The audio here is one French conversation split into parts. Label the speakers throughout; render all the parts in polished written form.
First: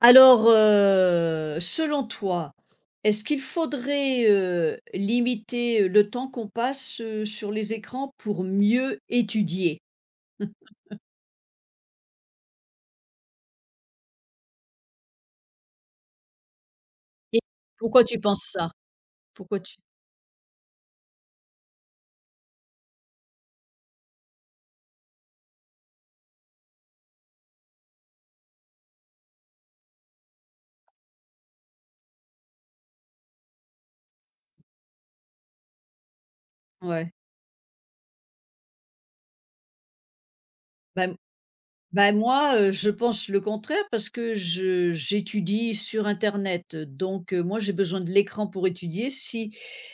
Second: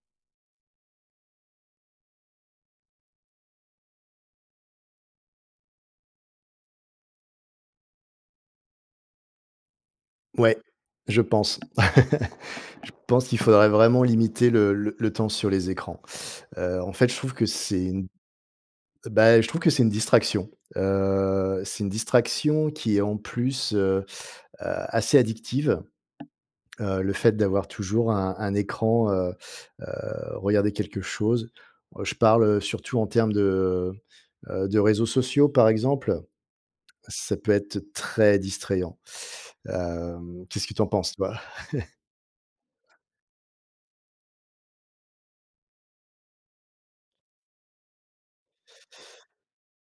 Speaker 1: Alors, selon toi, est-ce qu'il faudrait, limiter le temps qu'on passe, sur les écrans pour mieux étudier?
Speaker 2: Ouais, je pense. Je pense qu'il faudrait vraiment limiter le temps sur les écrans. En fait, je trouve
Speaker 1: Et
Speaker 2: que c'est
Speaker 1: pourquoi
Speaker 2: une
Speaker 1: tu penses ça?
Speaker 2: bah, je
Speaker 1: Pourquoi
Speaker 2: trouve que
Speaker 1: tu
Speaker 2: c'est une distraction. C'est une distraction qui est en plus, assez addictive. Le fait d'avoir toujours un écran, regarder quelque chose. Je parle, surtout en termes de réseaux sociaux, par exemple.
Speaker 1: Ouais.
Speaker 2: Ça peut être très distrayant. Qu'est-ce que tu en
Speaker 1: Ben
Speaker 2: penses,
Speaker 1: m
Speaker 2: toi?
Speaker 1: Bah, moi, je pense le contraire parce que je j'étudie sur internet, donc moi, j'ai besoin de l'écran pour étudier. Si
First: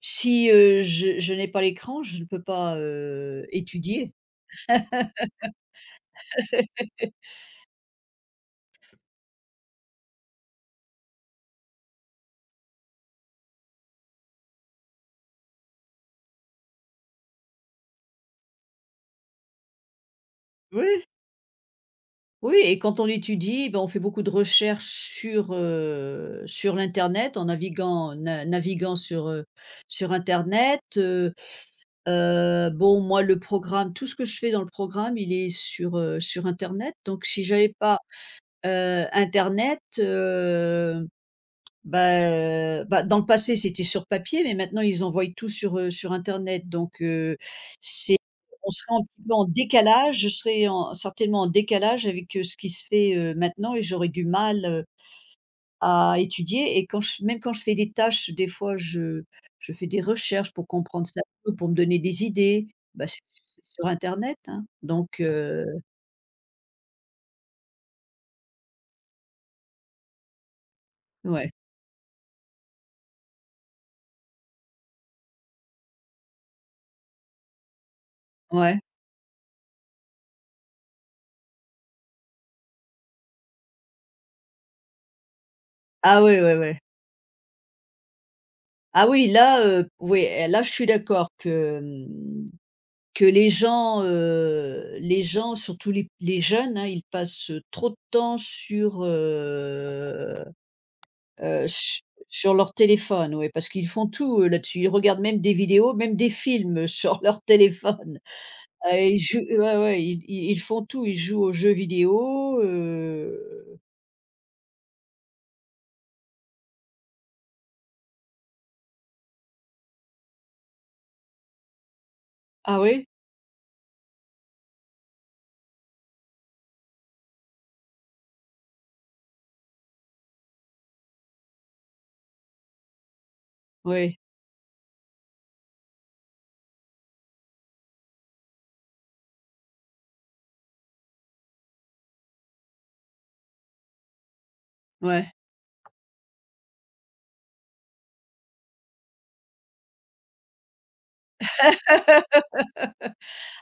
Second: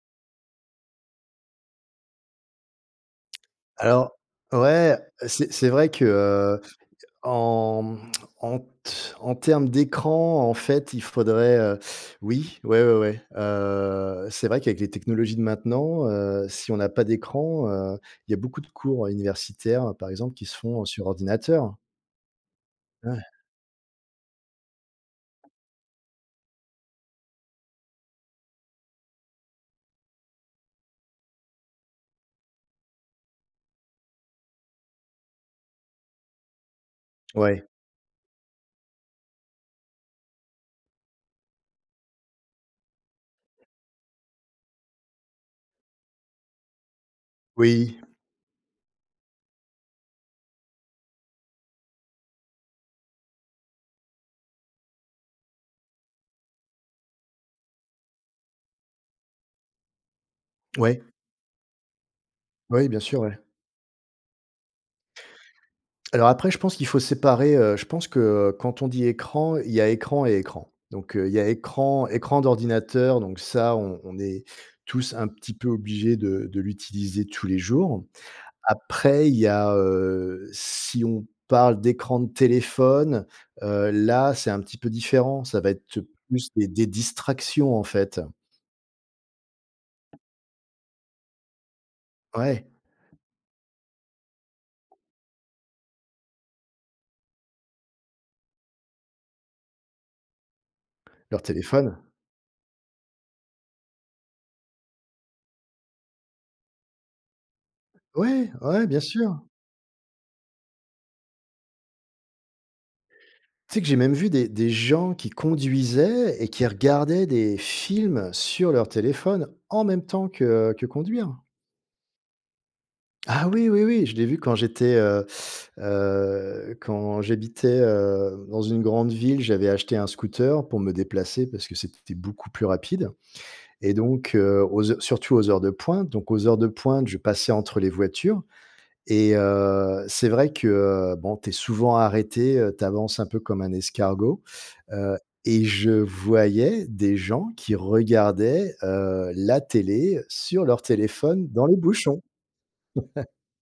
Speaker 1: si, je n'ai pas l'écran, je ne peux pas, étudier.
Speaker 2: Alors ouais, c'est vrai que, en en t en termes d'écran, en fait, il faudrait, oui, ouais, ouais, ouais, c'est vrai qu'avec les technologies de maintenant, si on n'a pas d'écran, il y a beaucoup de cours universitaires, par exemple, qui se font
Speaker 1: Oui.
Speaker 2: sur ordinateur.
Speaker 1: Oui, et quand on
Speaker 2: Ouais.
Speaker 1: étudie, ben, on fait beaucoup de recherches sur l'internet en naviguant sur internet, bon, moi, le programme, tout ce que je fais dans le programme, il est sur internet, donc si
Speaker 2: Ouais.
Speaker 1: j'avais pas, internet, bah, dans le passé, c'était sur papier, mais maintenant ils envoient tout sur internet, donc
Speaker 2: Oui.
Speaker 1: c'est on serait un petit peu en décalage, je serais en certainement en décalage avec, ce qui se fait, maintenant, et j'aurais du mal, à étudier. Et quand je fais des tâches, des fois je fais des recherches pour
Speaker 2: Ouais.
Speaker 1: comprendre ça mieux, pour me donner des idées.
Speaker 2: Oui, bien
Speaker 1: Bah, c'est
Speaker 2: sûr, ouais.
Speaker 1: c'est sur internet, hein, donc
Speaker 2: Alors après, je pense qu'il faut séparer, je pense que, quand on dit écran, il y a écran et écran. Donc, il y a
Speaker 1: ouais,
Speaker 2: écran d'ordinateur, donc ça, on est tous un petit peu obligés de l'utiliser tous les jours.
Speaker 1: ouais.
Speaker 2: Après, il y a, si on parle d'écran de téléphone, là, c'est un petit peu différent. Ça va être
Speaker 1: Ah oui,
Speaker 2: plus
Speaker 1: ouais,
Speaker 2: des
Speaker 1: ouais.
Speaker 2: des distractions, en fait.
Speaker 1: Ah oui, là, oui, eh là, je suis d'accord que, mmh.
Speaker 2: Ouais,
Speaker 1: Que les gens, surtout les jeunes, hein, ils passent trop de temps
Speaker 2: leur
Speaker 1: heu,
Speaker 2: téléphone.
Speaker 1: su sur leur téléphone, ouais, parce qu'ils font tout, là-dessus. Ils regardent même des vidéos, même des films sur leur téléphone.
Speaker 2: Ouais, ouais,
Speaker 1: Ah,
Speaker 2: bien
Speaker 1: ils jouent,
Speaker 2: sûr.
Speaker 1: ouais, ouais, ils font tout, ils jouent aux jeux vidéo,
Speaker 2: Tu sais que j'ai même vu des gens qui conduisaient et qui regardaient des films sur leur téléphone en même temps que conduire.
Speaker 1: ah oui?
Speaker 2: Ah oui, oui, oui, je l'ai vu quand j'étais, quand j'habitais dans une grande ville, j'avais acheté un scooter pour me déplacer parce que c'était beaucoup plus rapide. Et
Speaker 1: Oui,
Speaker 2: donc, surtout aux heures de pointe. Donc, aux heures de pointe, je passais entre les voitures et c'est vrai que, bon, tu es souvent arrêté, tu avances un peu comme un escargot, heu
Speaker 1: ouais.
Speaker 2: et je voyais des gens qui regardaient, la télé sur leur téléphone dans les bouchons.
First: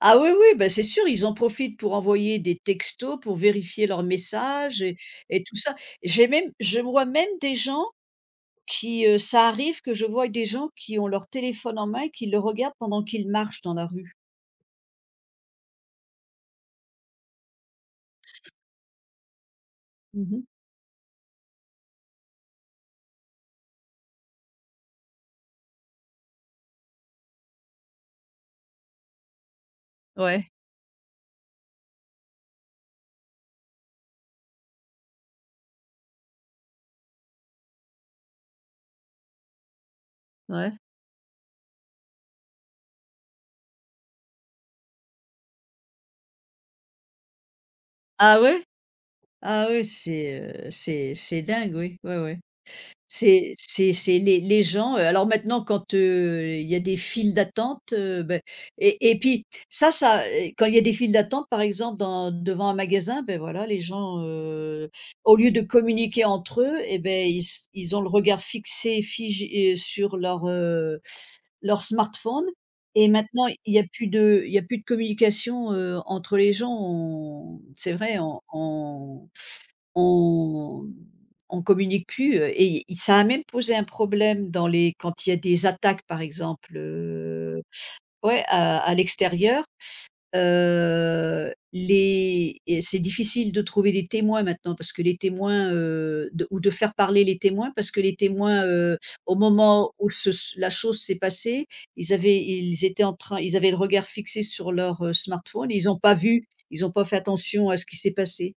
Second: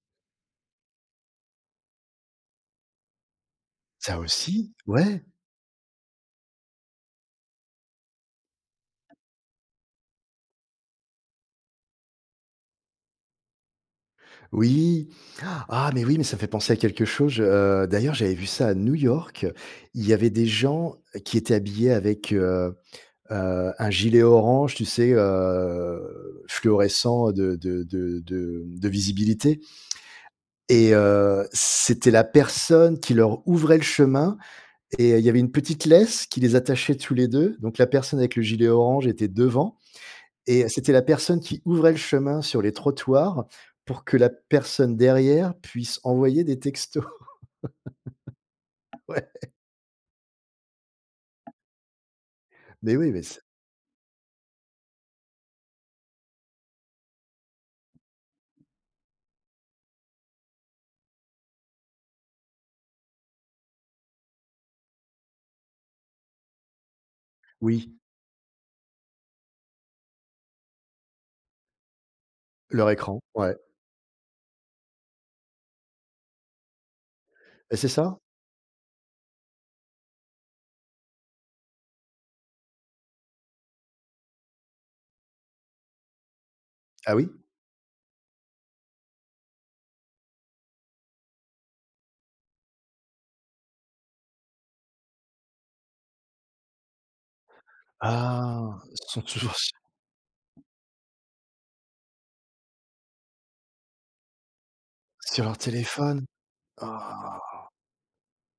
Speaker 1: Ah oui, oui, bah, c'est sûr, ils en profitent pour envoyer des textos, pour vérifier leurs
Speaker 2: Ça aussi,
Speaker 1: messages, et
Speaker 2: ouais,
Speaker 1: et tout ça. J'ai même Je vois même des gens. Ça arrive que je voie des gens qui ont leur téléphone en main et qui le regardent pendant qu'ils marchent dans la rue.
Speaker 2: oui. Ah, mais oui, mais ça me fait penser à quelque chose, d'ailleurs, j'avais vu ça à New York. Il y avait
Speaker 1: Mmh.
Speaker 2: des gens qui étaient habillés avec, un gilet orange, tu sais, fluorescent de visibilité.
Speaker 1: Ouais,
Speaker 2: Et c'était la personne qui leur ouvrait le chemin et il y avait une petite laisse qui les attachait tous les 2. Donc la personne avec le gilet orange était devant et
Speaker 1: ouais.
Speaker 2: c'était la personne qui ouvrait le chemin sur les trottoirs pour que la personne derrière puisse envoyer des textos.
Speaker 1: Ah ouais?
Speaker 2: Ouais,
Speaker 1: Ah ouais, c'est, c'est dingue, oui. Ouais, ouais.
Speaker 2: mais oui, mais c'est
Speaker 1: C'est les gens, alors maintenant quand, il y a des files d'attente, beh et puis ça ça, quand il y a des files d'attente par exemple dans devant un magasin, ben voilà les gens, au lieu de communiquer entre eux, et ben ils s
Speaker 2: oui,
Speaker 1: ils ont le regard fixé, figé, sur leur smartphone.
Speaker 2: leur
Speaker 1: Et
Speaker 2: écran,
Speaker 1: maintenant
Speaker 2: ouais.
Speaker 1: il y a plus de il y a plus de communication, entre les gens. On
Speaker 2: Bah, c'est
Speaker 1: C'est
Speaker 2: ça.
Speaker 1: vrai, on on communique plus, et i ça a même posé un problème dans les quand il y a des attaques par exemple,
Speaker 2: Ah oui?
Speaker 1: ouais, à l'extérieur, les et c'est difficile de trouver des témoins maintenant parce que les témoins, de ou de faire parler les témoins parce que les témoins,
Speaker 2: Ah, ils sont
Speaker 1: au
Speaker 2: toujours su
Speaker 1: moment où ce s la chose s'est passée, ils avaient ils étaient en train ils avaient le regard fixé sur leur,
Speaker 2: sur leur
Speaker 1: smartphone. Ils n'ont pas
Speaker 2: téléphone.
Speaker 1: vu, ils n'ont pas fait
Speaker 2: Ah!
Speaker 1: attention à ce qui s'est passé,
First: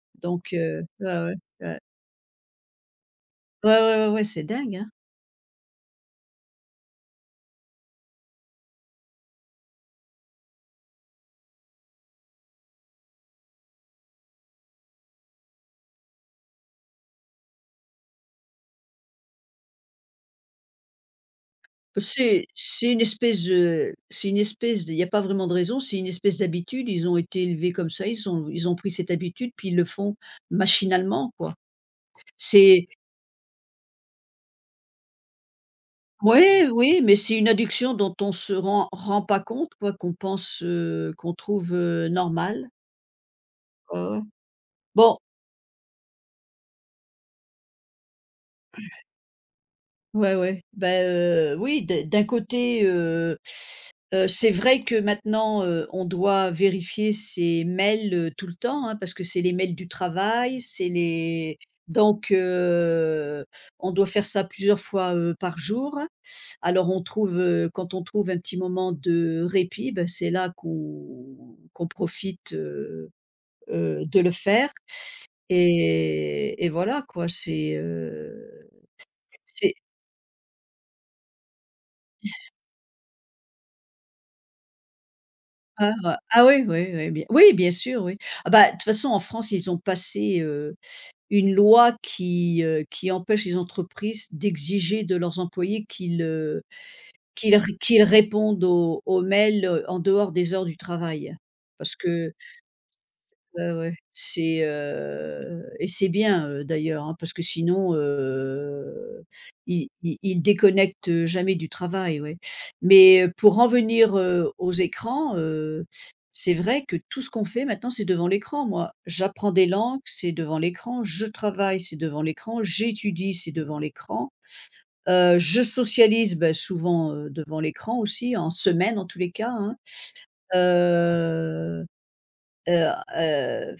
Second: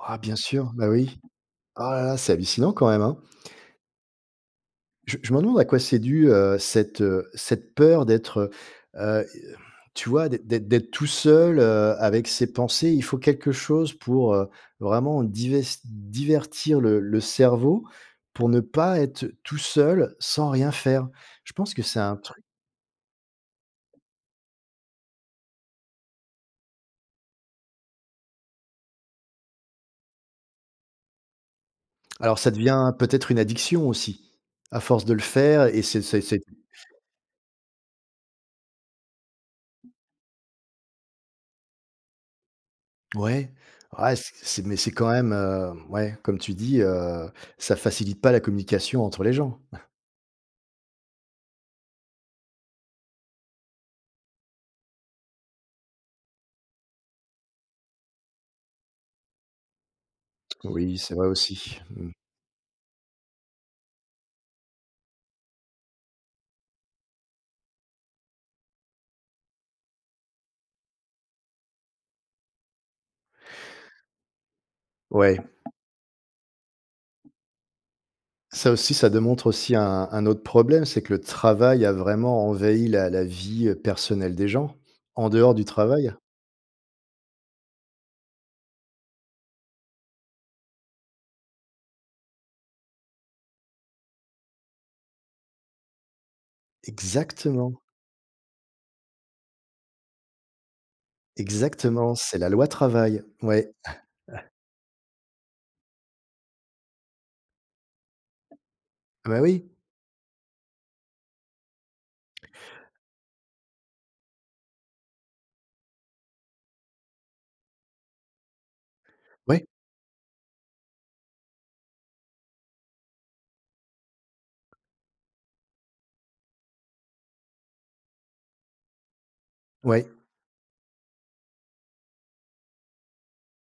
Speaker 2: Ah bien
Speaker 1: donc
Speaker 2: sûr, bah
Speaker 1: ouais,
Speaker 2: oui.
Speaker 1: ouais, ouais.
Speaker 2: Ah là là, c'est hallucinant quand même, hein?
Speaker 1: Ouais, ouais, ouais, ouais, c'est dingue, hein.
Speaker 2: Je me demande à quoi c'est dû, cette, cette peur d'être, heu tu vois, d'être tout seul, avec ses pensées. Il faut quelque chose pour, vraiment divest divertir le cerveau pour ne pas être tout seul sans rien faire. Je pense que c'est un truc
Speaker 1: C'est une espèce, c'est une espèce de, il y a pas vraiment de raison, c'est une espèce d'habitude. Ils ont été élevés comme ça, ils ont pris cette habitude, puis ils le font machinalement, quoi.
Speaker 2: alors ça
Speaker 1: C'est
Speaker 2: devient peut-être une addiction aussi, à force de le faire et c'est c'est
Speaker 1: Ouais, oui, mais c'est une addiction dont on se rend pas compte, quoi, qu'on pense, qu'on trouve, normale.
Speaker 2: ouais,
Speaker 1: Ouais,
Speaker 2: ouais,
Speaker 1: ouais.
Speaker 2: c'est mais c'est quand
Speaker 1: Bon.
Speaker 2: même, ouais, comme tu dis, ça facilite pas la communication entre les gens.
Speaker 1: Ouais, ouais. Bah, oui, d'un côté, c'est vrai que maintenant, on doit vérifier ses mails, tout le temps, hein, parce que c'est les mails du travail, c'est
Speaker 2: Oui, c'est vrai
Speaker 1: les
Speaker 2: aussi. Mmh.
Speaker 1: donc on doit faire ça plusieurs fois, par jour. Alors on trouve, quand on trouve un petit moment de répit, ben c'est là qu'on profite, de le faire,
Speaker 2: Ouais,
Speaker 1: et voilà quoi, c'est, heu,
Speaker 2: ça aussi, ça démontre
Speaker 1: c'est
Speaker 2: aussi un autre problème, c'est que le travail a vraiment envahi la vie, personnelle des gens, en dehors du
Speaker 1: Ah
Speaker 2: travail.
Speaker 1: ouais. Ah oui, oui, oui, bien sûr, oui. Ah bah, de toute façon, en France, ils ont passé, une loi qui empêche les entreprises d'exiger de leurs employés qu'ils, qu'ils ré
Speaker 2: Exactement,
Speaker 1: qu'ils répondent aux mails, en dehors des heures du travail. Parce
Speaker 2: exactement,
Speaker 1: que
Speaker 2: c'est la loi travail. Ouais,
Speaker 1: Ouais, ouais, c'est, et c'est bien, d'ailleurs, hein, parce que sinon,
Speaker 2: ah bah, oui,
Speaker 1: ils déconnectent jamais du travail, ouais. Mais, pour en venir, aux écrans, c'est vrai que tout ce qu'on fait maintenant, c'est devant l'écran. Moi, j'apprends
Speaker 2: ouais,
Speaker 1: des langues, c'est devant l'écran, je travaille, c'est devant l'écran, j'étudie, c'est devant l'écran, je socialise, bah, souvent, devant l'écran aussi, en semaine en tous les cas, hein,
Speaker 2: ouais,
Speaker 1: heu heu heu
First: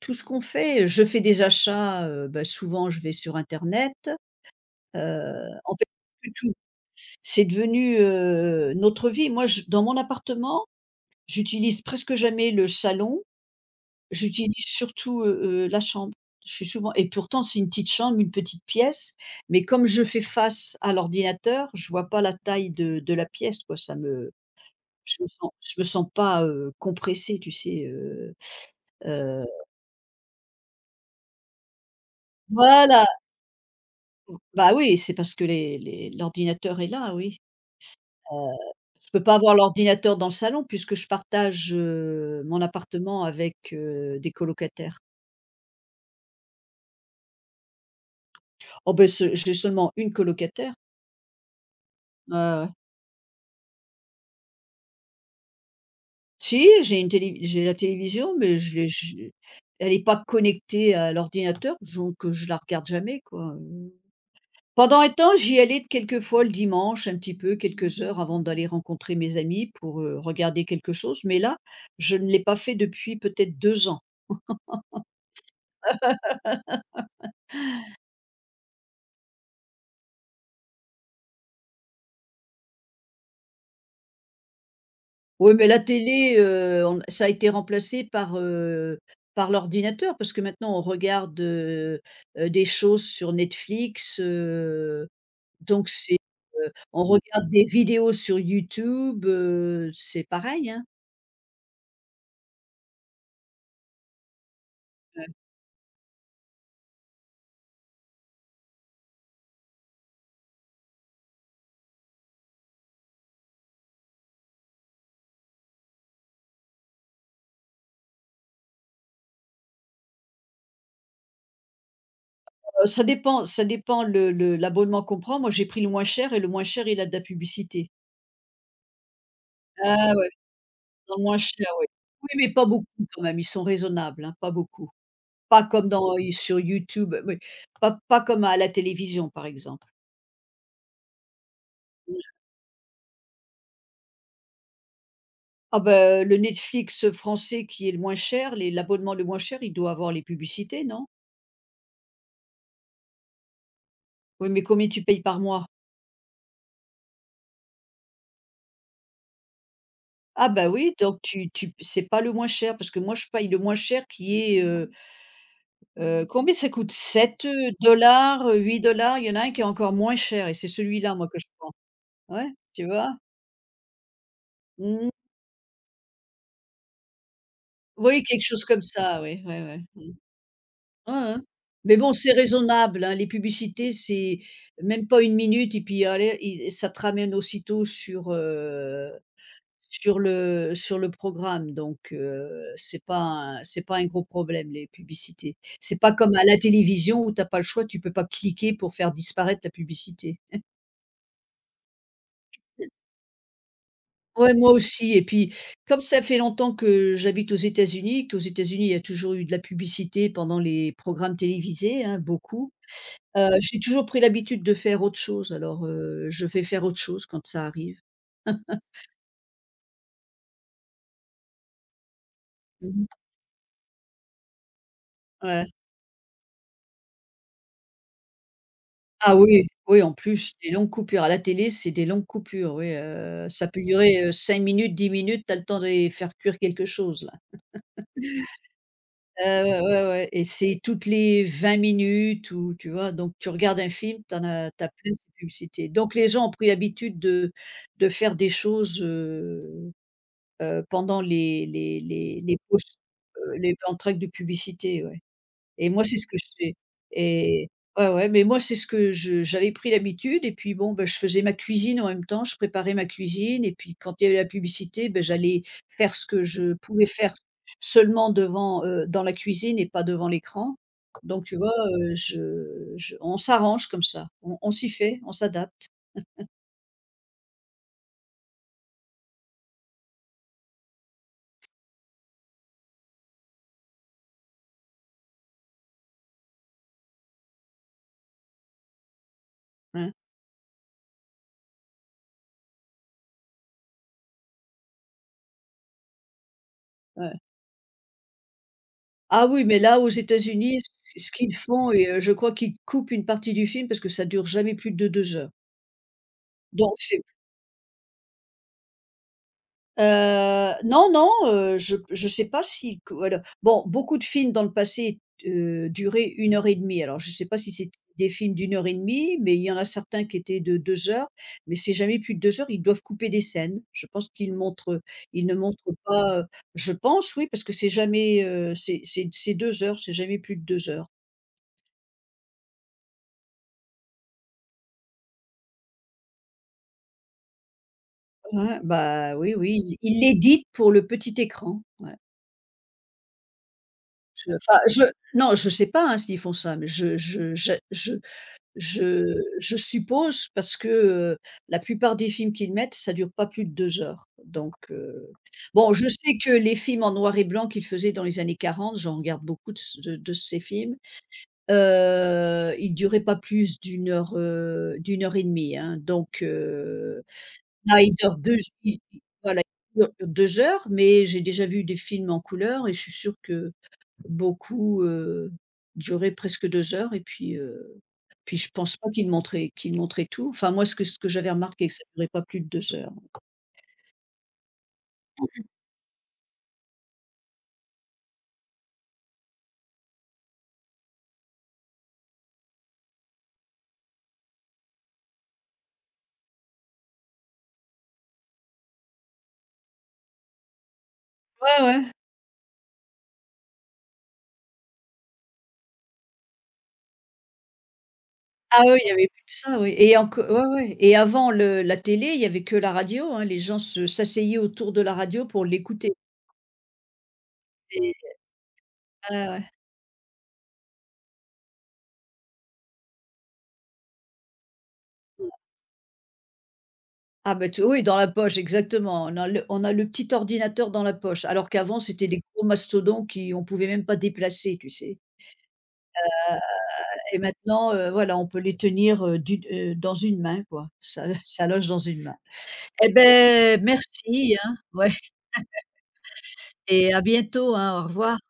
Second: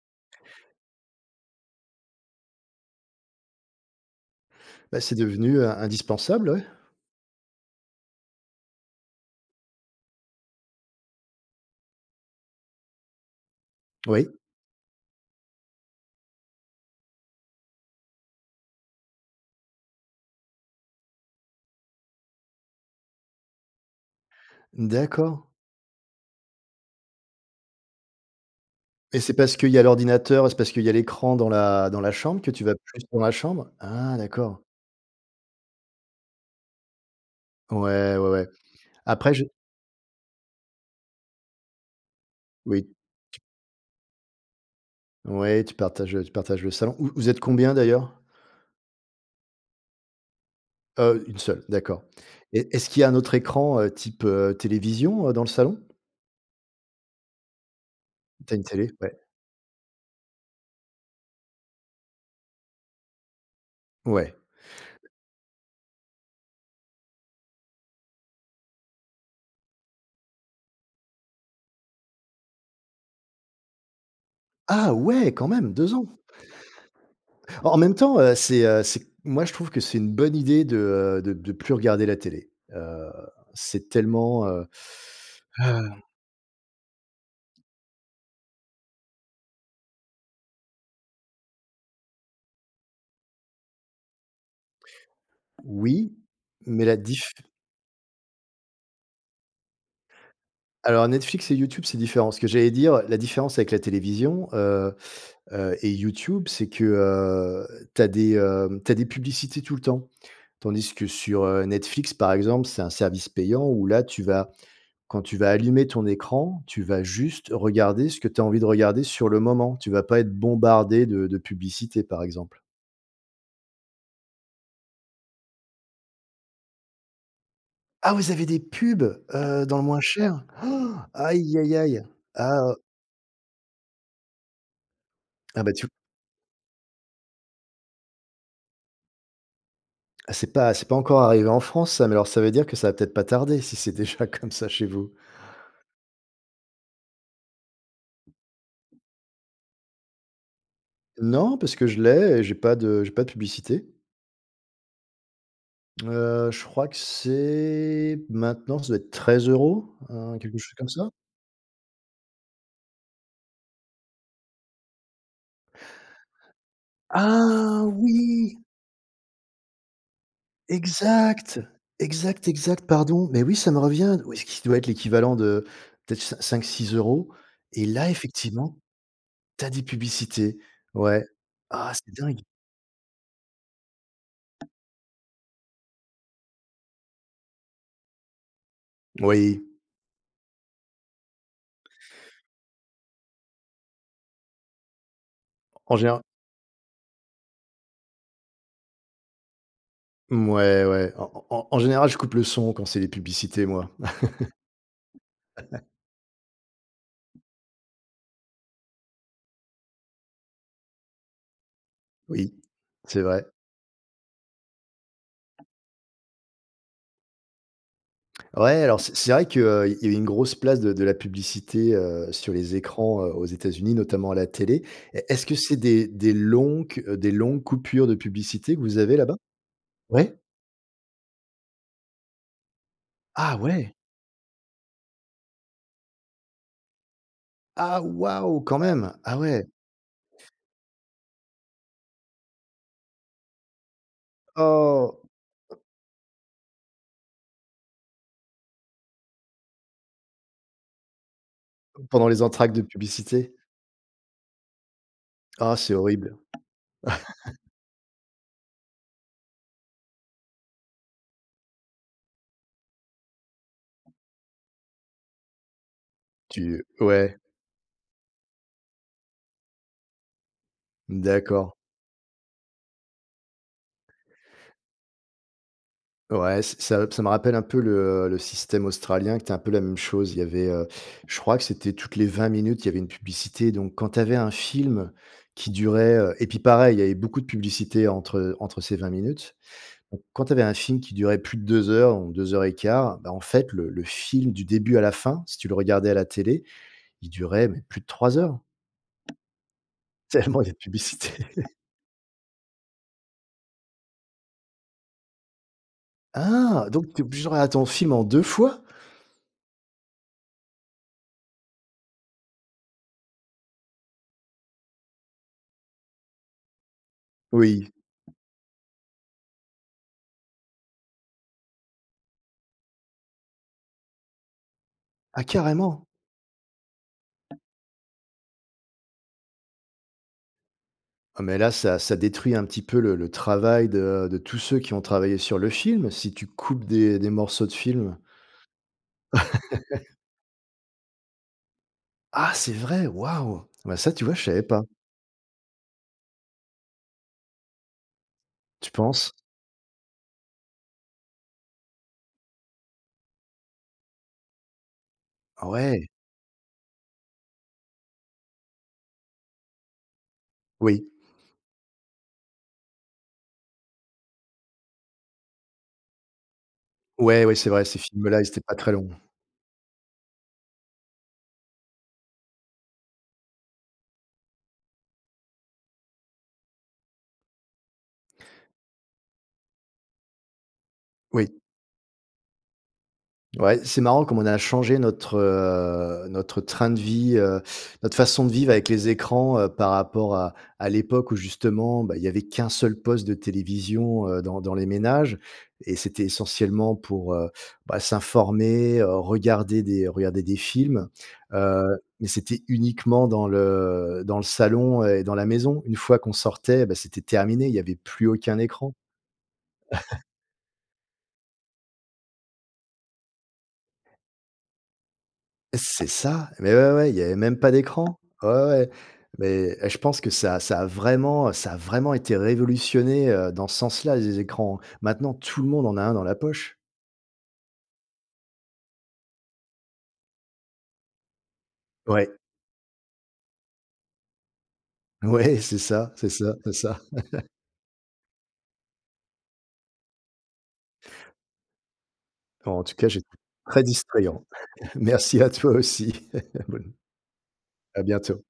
Speaker 1: tout ce qu'on fait, je fais des achats, bah, souvent je vais sur internet,
Speaker 2: bah, c'est devenu,
Speaker 1: en fait, presque
Speaker 2: indispensable,
Speaker 1: tout.
Speaker 2: ouais.
Speaker 1: C'est devenu, notre vie. Moi je dans mon appartement, j'utilise presque jamais le salon,
Speaker 2: Oui,
Speaker 1: j'utilise surtout, la chambre. Je suis souvent, et pourtant c'est une petite chambre, une petite pièce, mais comme je fais face à l'ordinateur, je vois pas la taille de la pièce, quoi, ça me je me
Speaker 2: d'accord,
Speaker 1: sens, je me sens pas, compressée, tu sais,
Speaker 2: et c'est
Speaker 1: heu,
Speaker 2: parce qu'il y a l'ordinateur, c'est parce qu'il y a l'écran dans la chambre que tu vas plus
Speaker 1: voilà.
Speaker 2: dans la chambre? Ah d'accord.
Speaker 1: Bah, oui, c'est parce que les l'ordinateur est là, oui.
Speaker 2: Ouais, ouais,
Speaker 1: Heu,
Speaker 2: ouais.
Speaker 1: je peux
Speaker 2: Après
Speaker 1: pas
Speaker 2: je
Speaker 1: avoir l'ordinateur dans le salon puisque je partage, mon
Speaker 2: oui.
Speaker 1: appartement avec, des colocataires.
Speaker 2: Ouais, tu partages le salon. Vous vous êtes combien d'ailleurs?
Speaker 1: Oh ben, ce j'ai seulement une colocataire.
Speaker 2: 1 seule, d'accord.
Speaker 1: Ouais,
Speaker 2: Et
Speaker 1: ouais.
Speaker 2: est-ce qu'il y a un autre écran, type, télévision, dans le salon?
Speaker 1: Si, j'ai la télévision,
Speaker 2: T'as
Speaker 1: mais
Speaker 2: une
Speaker 1: je l'ai
Speaker 2: télé? Ouais.
Speaker 1: je elle est pas connectée à l'ordinateur, donc je la regarde jamais, quoi.
Speaker 2: Ouais.
Speaker 1: Pendant un temps, j'y allais quelquefois le dimanche, un petit peu, quelques heures avant d'aller rencontrer mes amis pour, regarder quelque chose, mais là, je ne l'ai pas fait depuis peut-être 2 ans.
Speaker 2: Ah ouais, quand même, 2 ans. En même temps, c'est moi je trouve que c'est une bonne idée de, de plus regarder la télé. C'est tellement,
Speaker 1: Oui, mais la
Speaker 2: heu,
Speaker 1: télé, on ça a été remplacé par, par l'ordinateur parce que maintenant on regarde, des choses sur Netflix, donc
Speaker 2: oui,
Speaker 1: c'est,
Speaker 2: mais la
Speaker 1: on
Speaker 2: diff
Speaker 1: regarde des vidéos sur YouTube, c'est pareil, hein?
Speaker 2: alors Netflix et YouTube, c'est différent. Ce que j'allais dire, la différence avec la télévision, et YouTube, c'est que, tu des publicités tout le temps. Tandis que sur, Netflix, par exemple, c'est un service payant où là, tu vas quand tu vas allumer ton écran, tu vas juste regarder ce que tu as envie de regarder sur le moment. Tu vas pas être bombardé de publicités, par exemple.
Speaker 1: Ça dépend, ça dépend le l'abonnement qu'on prend. Moi, j'ai pris le moins cher, et le moins cher, il a de la publicité.
Speaker 2: Ah, vous avez des pubs, dans le moins
Speaker 1: Ah ouais,
Speaker 2: cher? Oh,
Speaker 1: dans le moins
Speaker 2: Aïe,
Speaker 1: cher,
Speaker 2: aïe,
Speaker 1: oui.
Speaker 2: aïe.
Speaker 1: Oui, mais pas
Speaker 2: Ah,
Speaker 1: beaucoup quand même, ils sont raisonnables, hein, pas beaucoup.
Speaker 2: ah
Speaker 1: Pas
Speaker 2: bah, tu
Speaker 1: comme dans i sur YouTube, oui, pas comme à la télévision, par exemple.
Speaker 2: ah, c'est pas encore arrivé en France ça, mais alors ça veut dire que ça va peut-être pas tarder si c'est déjà comme ça chez vous.
Speaker 1: Ah ben le Netflix français qui est le moins cher, les l'abonnement le moins cher, il doit avoir les publicités, non?
Speaker 2: Non, parce que je l'ai et j'ai pas de publicité.
Speaker 1: Oui, mais combien tu payes par mois?
Speaker 2: Je crois que c'est maintenant, ça doit être 13 €
Speaker 1: Ah
Speaker 2: quelque
Speaker 1: ben
Speaker 2: chose comme
Speaker 1: oui,
Speaker 2: ça.
Speaker 1: donc tu tu c'est pas le moins cher parce que moi, je paye le moins cher qui est, combien ça coûte? Sept
Speaker 2: Ah
Speaker 1: dollars,
Speaker 2: oui!
Speaker 1: $8. Il y en a un qui est encore moins cher, et c'est celui-là, moi, que je
Speaker 2: Exact!
Speaker 1: prends. Ouais,
Speaker 2: Exact,
Speaker 1: tu
Speaker 2: exact,
Speaker 1: vois?
Speaker 2: pardon. Mais oui, ça me revient. Oui, ce qui doit être
Speaker 1: Mmh.
Speaker 2: l'équivalent de peut-être cinq six euros. Et là,
Speaker 1: Oui, quelque chose
Speaker 2: effectivement,
Speaker 1: comme ça, oui, ouais,
Speaker 2: tu as
Speaker 1: ouais.
Speaker 2: des
Speaker 1: Mmh.
Speaker 2: publicités. Ouais.
Speaker 1: Ouais, ouais.
Speaker 2: Ah,
Speaker 1: Mais
Speaker 2: c'est
Speaker 1: bon, c'est
Speaker 2: dingue!
Speaker 1: raisonnable, hein, les publicités, c'est même pas une minute, et puis allez, i ça te ramène aussitôt sur,
Speaker 2: Oui,
Speaker 1: sur le programme, donc c'est pas un, c'est pas un gros problème, les publicités.
Speaker 2: en
Speaker 1: C'est pas
Speaker 2: général
Speaker 1: comme à la télévision où t'as pas le choix, tu peux pas cliquer pour faire disparaître la publicité.
Speaker 2: ouais ouais, en général, je coupe le son quand c'est les publicités, moi.
Speaker 1: Ouais, moi aussi, et puis, comme ça fait longtemps que j'habite aux États-Unis, qu'aux États-Unis, il y a toujours eu de la publicité pendant les programmes télévisés, hein,
Speaker 2: Oui,
Speaker 1: beaucoup.
Speaker 2: c'est vrai.
Speaker 1: J'ai toujours pris l'habitude de faire autre chose, alors, je vais faire autre chose quand ça arrive.
Speaker 2: Ouais, alors c'est vrai qu'il y a eu une grosse place de la publicité, sur les
Speaker 1: Mmh.
Speaker 2: écrans, aux États-Unis, notamment à la télé. Est-ce que
Speaker 1: Ouais.
Speaker 2: c'est des longues coupures de publicité que vous avez là-bas?
Speaker 1: Ah oui, oui, en
Speaker 2: Ouais.
Speaker 1: plus, des longues coupures. À la télé, c'est des longues coupures, oui,
Speaker 2: Ah
Speaker 1: ça peut
Speaker 2: ouais!
Speaker 1: durer, 5 minutes, 10 minutes, tu as le temps de faire cuire quelque chose.
Speaker 2: Ah waouh, quand même! Ah ouais.
Speaker 1: Ouais, ouais, ouais, et c'est toutes les 20 minutes ou, tu vois? Donc tu regardes un film, t'en as t'as as plein de
Speaker 2: Oh!
Speaker 1: ces publicités. Donc les gens ont pris l'habitude de faire des choses, pendant les les
Speaker 2: Pendant
Speaker 1: les
Speaker 2: les
Speaker 1: les
Speaker 2: entr'actes de
Speaker 1: pauses,
Speaker 2: publicité?
Speaker 1: les entr'actes de publicité, ouais.
Speaker 2: Ah,
Speaker 1: Et
Speaker 2: c'est
Speaker 1: moi, c'est ce
Speaker 2: horrible.
Speaker 1: que je fais, et ouais, ouais, mais moi, c'est ce que je j'avais pris l'habitude, et puis bon, bah, je faisais ma cuisine en même temps, je préparais ma cuisine, et puis quand il y avait la publicité, beh, j'allais faire ce que je
Speaker 2: Tu
Speaker 1: pouvais faire
Speaker 2: ouais,
Speaker 1: seulement devant, dans la cuisine et pas devant l'écran. Donc tu vois,
Speaker 2: d'accord.
Speaker 1: je on s'arrange comme ça, on s'y fait, on s'adapte,
Speaker 2: Ouais, ç ça me rappelle un peu le système australien qui était un peu la même chose. Il y avait, je crois que c'était toutes les 20 minutes, il y avait une publicité. Donc quand tu avais un film qui durait, et puis pareil, il y avait beaucoup de publicité entre, entre ces 20 minutes.
Speaker 1: hein,
Speaker 2: Donc quand tu avais un film qui durait plus de 2 heures ou 2 heures et quart, bah, en fait, le film du début à la fin, si tu le regardais à la télé, il
Speaker 1: ouais.
Speaker 2: durait, mais plus de 3 heures,
Speaker 1: Ah oui, mais là, aux
Speaker 2: tellement il y a de
Speaker 1: États-Unis,
Speaker 2: publicité.
Speaker 1: ce qu'ils font, et je crois qu'ils coupent une partie du film parce que ça dure jamais plus de 2 heures.
Speaker 2: Ah!
Speaker 1: Donc
Speaker 2: Donc tu
Speaker 1: c'est
Speaker 2: es obligé de regarder ton film en deux fois?
Speaker 1: Non, non, je sais pas si que alors bon, beaucoup de films dans le passé, duraient 1 heure et demie. Alors je sais pas si c'est
Speaker 2: Oui.
Speaker 1: des films d'1 heure et demie, mais il y en a certains qui étaient de 2 heures, mais c'est jamais plus de 2 heures, ils doivent couper des scènes. Je pense qu'ils montrent,
Speaker 2: Ah,
Speaker 1: ils ne montrent
Speaker 2: carrément!
Speaker 1: pas, je pense, oui, parce que c'est jamais, c'est 2 heures, c'est jamais plus de deux heures.
Speaker 2: Ah, mais là, ça détruit un petit peu le travail de tous ceux qui ont travaillé sur le film, si tu coupes des morceaux de film.
Speaker 1: Ouais, bah, oui, oui, ils l'éditent pour le petit écran, ouais.
Speaker 2: Ah, c'est vrai, waouh! Bah, ça, tu vois, je
Speaker 1: Je
Speaker 2: savais
Speaker 1: enfin,
Speaker 2: pas.
Speaker 1: je Non, je sais pas, hein, s'ils font ça, mais je
Speaker 2: Tu penses?
Speaker 1: Je suppose parce que, la plupart des films qu'ils mettent, ça dure pas plus de 2 heures, donc
Speaker 2: Ah
Speaker 1: bon, je
Speaker 2: Ouais,
Speaker 1: sais que les films en noir et blanc qu'ils faisaient dans les années 40, j'en regarde beaucoup de ce de ces films,
Speaker 2: oui.
Speaker 1: ils duraient pas plus d'une heure, d'1 heure et demie, hein, donc
Speaker 2: Ouais, ouais, c'est vrai, ces
Speaker 1: là, ils durent
Speaker 2: films-là, ils
Speaker 1: 2
Speaker 2: étaient pas très
Speaker 1: j
Speaker 2: longs.
Speaker 1: voilà, ils durent 2 heures, mais j'ai déjà vu des films en couleur, et je suis sûre que beaucoup, durait presque 2 heures, et puis, puis je pense pas qu'il montrait tout. Enfin, moi, ce que
Speaker 2: Oui.
Speaker 1: j'avais remarqué, que ça durait pas plus de 2 heures.
Speaker 2: Ouais, c'est marrant comme on a changé notre, notre train de vie, notre façon de vivre avec les écrans, par rapport à l'époque où justement, bah, il y avait qu'un seul poste de télévision, dans les ménages et c'était essentiellement pour, bah, s'informer, regarder des films,
Speaker 1: Ouais, ouais.
Speaker 2: mais c'était uniquement dans le salon et dans la maison. Une fois qu'on sortait, bah, c'était terminé, il y avait plus aucun
Speaker 1: Ah
Speaker 2: écran.
Speaker 1: oui, il y avait plus de ça, oui, et enc ouais, ouais, et avant le la télé, il y avait que la radio, hein, les gens se s'asseyaient autour de la radio pour
Speaker 2: C'est
Speaker 1: l'écouter.
Speaker 2: ça, mais ouais, ouais, il y avait même pas d'écran.
Speaker 1: C'est
Speaker 2: Ouais, ouais,
Speaker 1: Ouais, ouais.
Speaker 2: mais je pense que ça a vraiment été révolutionné, dans ce sens-là, les écrans. Maintenant, tout le monde en a un dans la poche.
Speaker 1: Ah bah tu, oui, dans la poche, exactement, on a le, on a le petit ordinateur dans la poche, alors qu'avant
Speaker 2: Ouais,
Speaker 1: c'était des gros mastodons qui on pouvait même pas déplacer, tu sais?
Speaker 2: ouais, c'est ça, c'est ça, c'est ça.
Speaker 1: Et maintenant, voilà, on peut les tenir, d'une dans une main, quoi, ça ça loge dans une main.
Speaker 2: Bon, en tout cas,
Speaker 1: Eh
Speaker 2: j'étais très
Speaker 1: ben,
Speaker 2: distrayant.
Speaker 1: merci, hein, ouais,
Speaker 2: Merci à toi aussi. Bonne
Speaker 1: et à bientôt, hein,
Speaker 2: à
Speaker 1: au revoir.
Speaker 2: bientôt.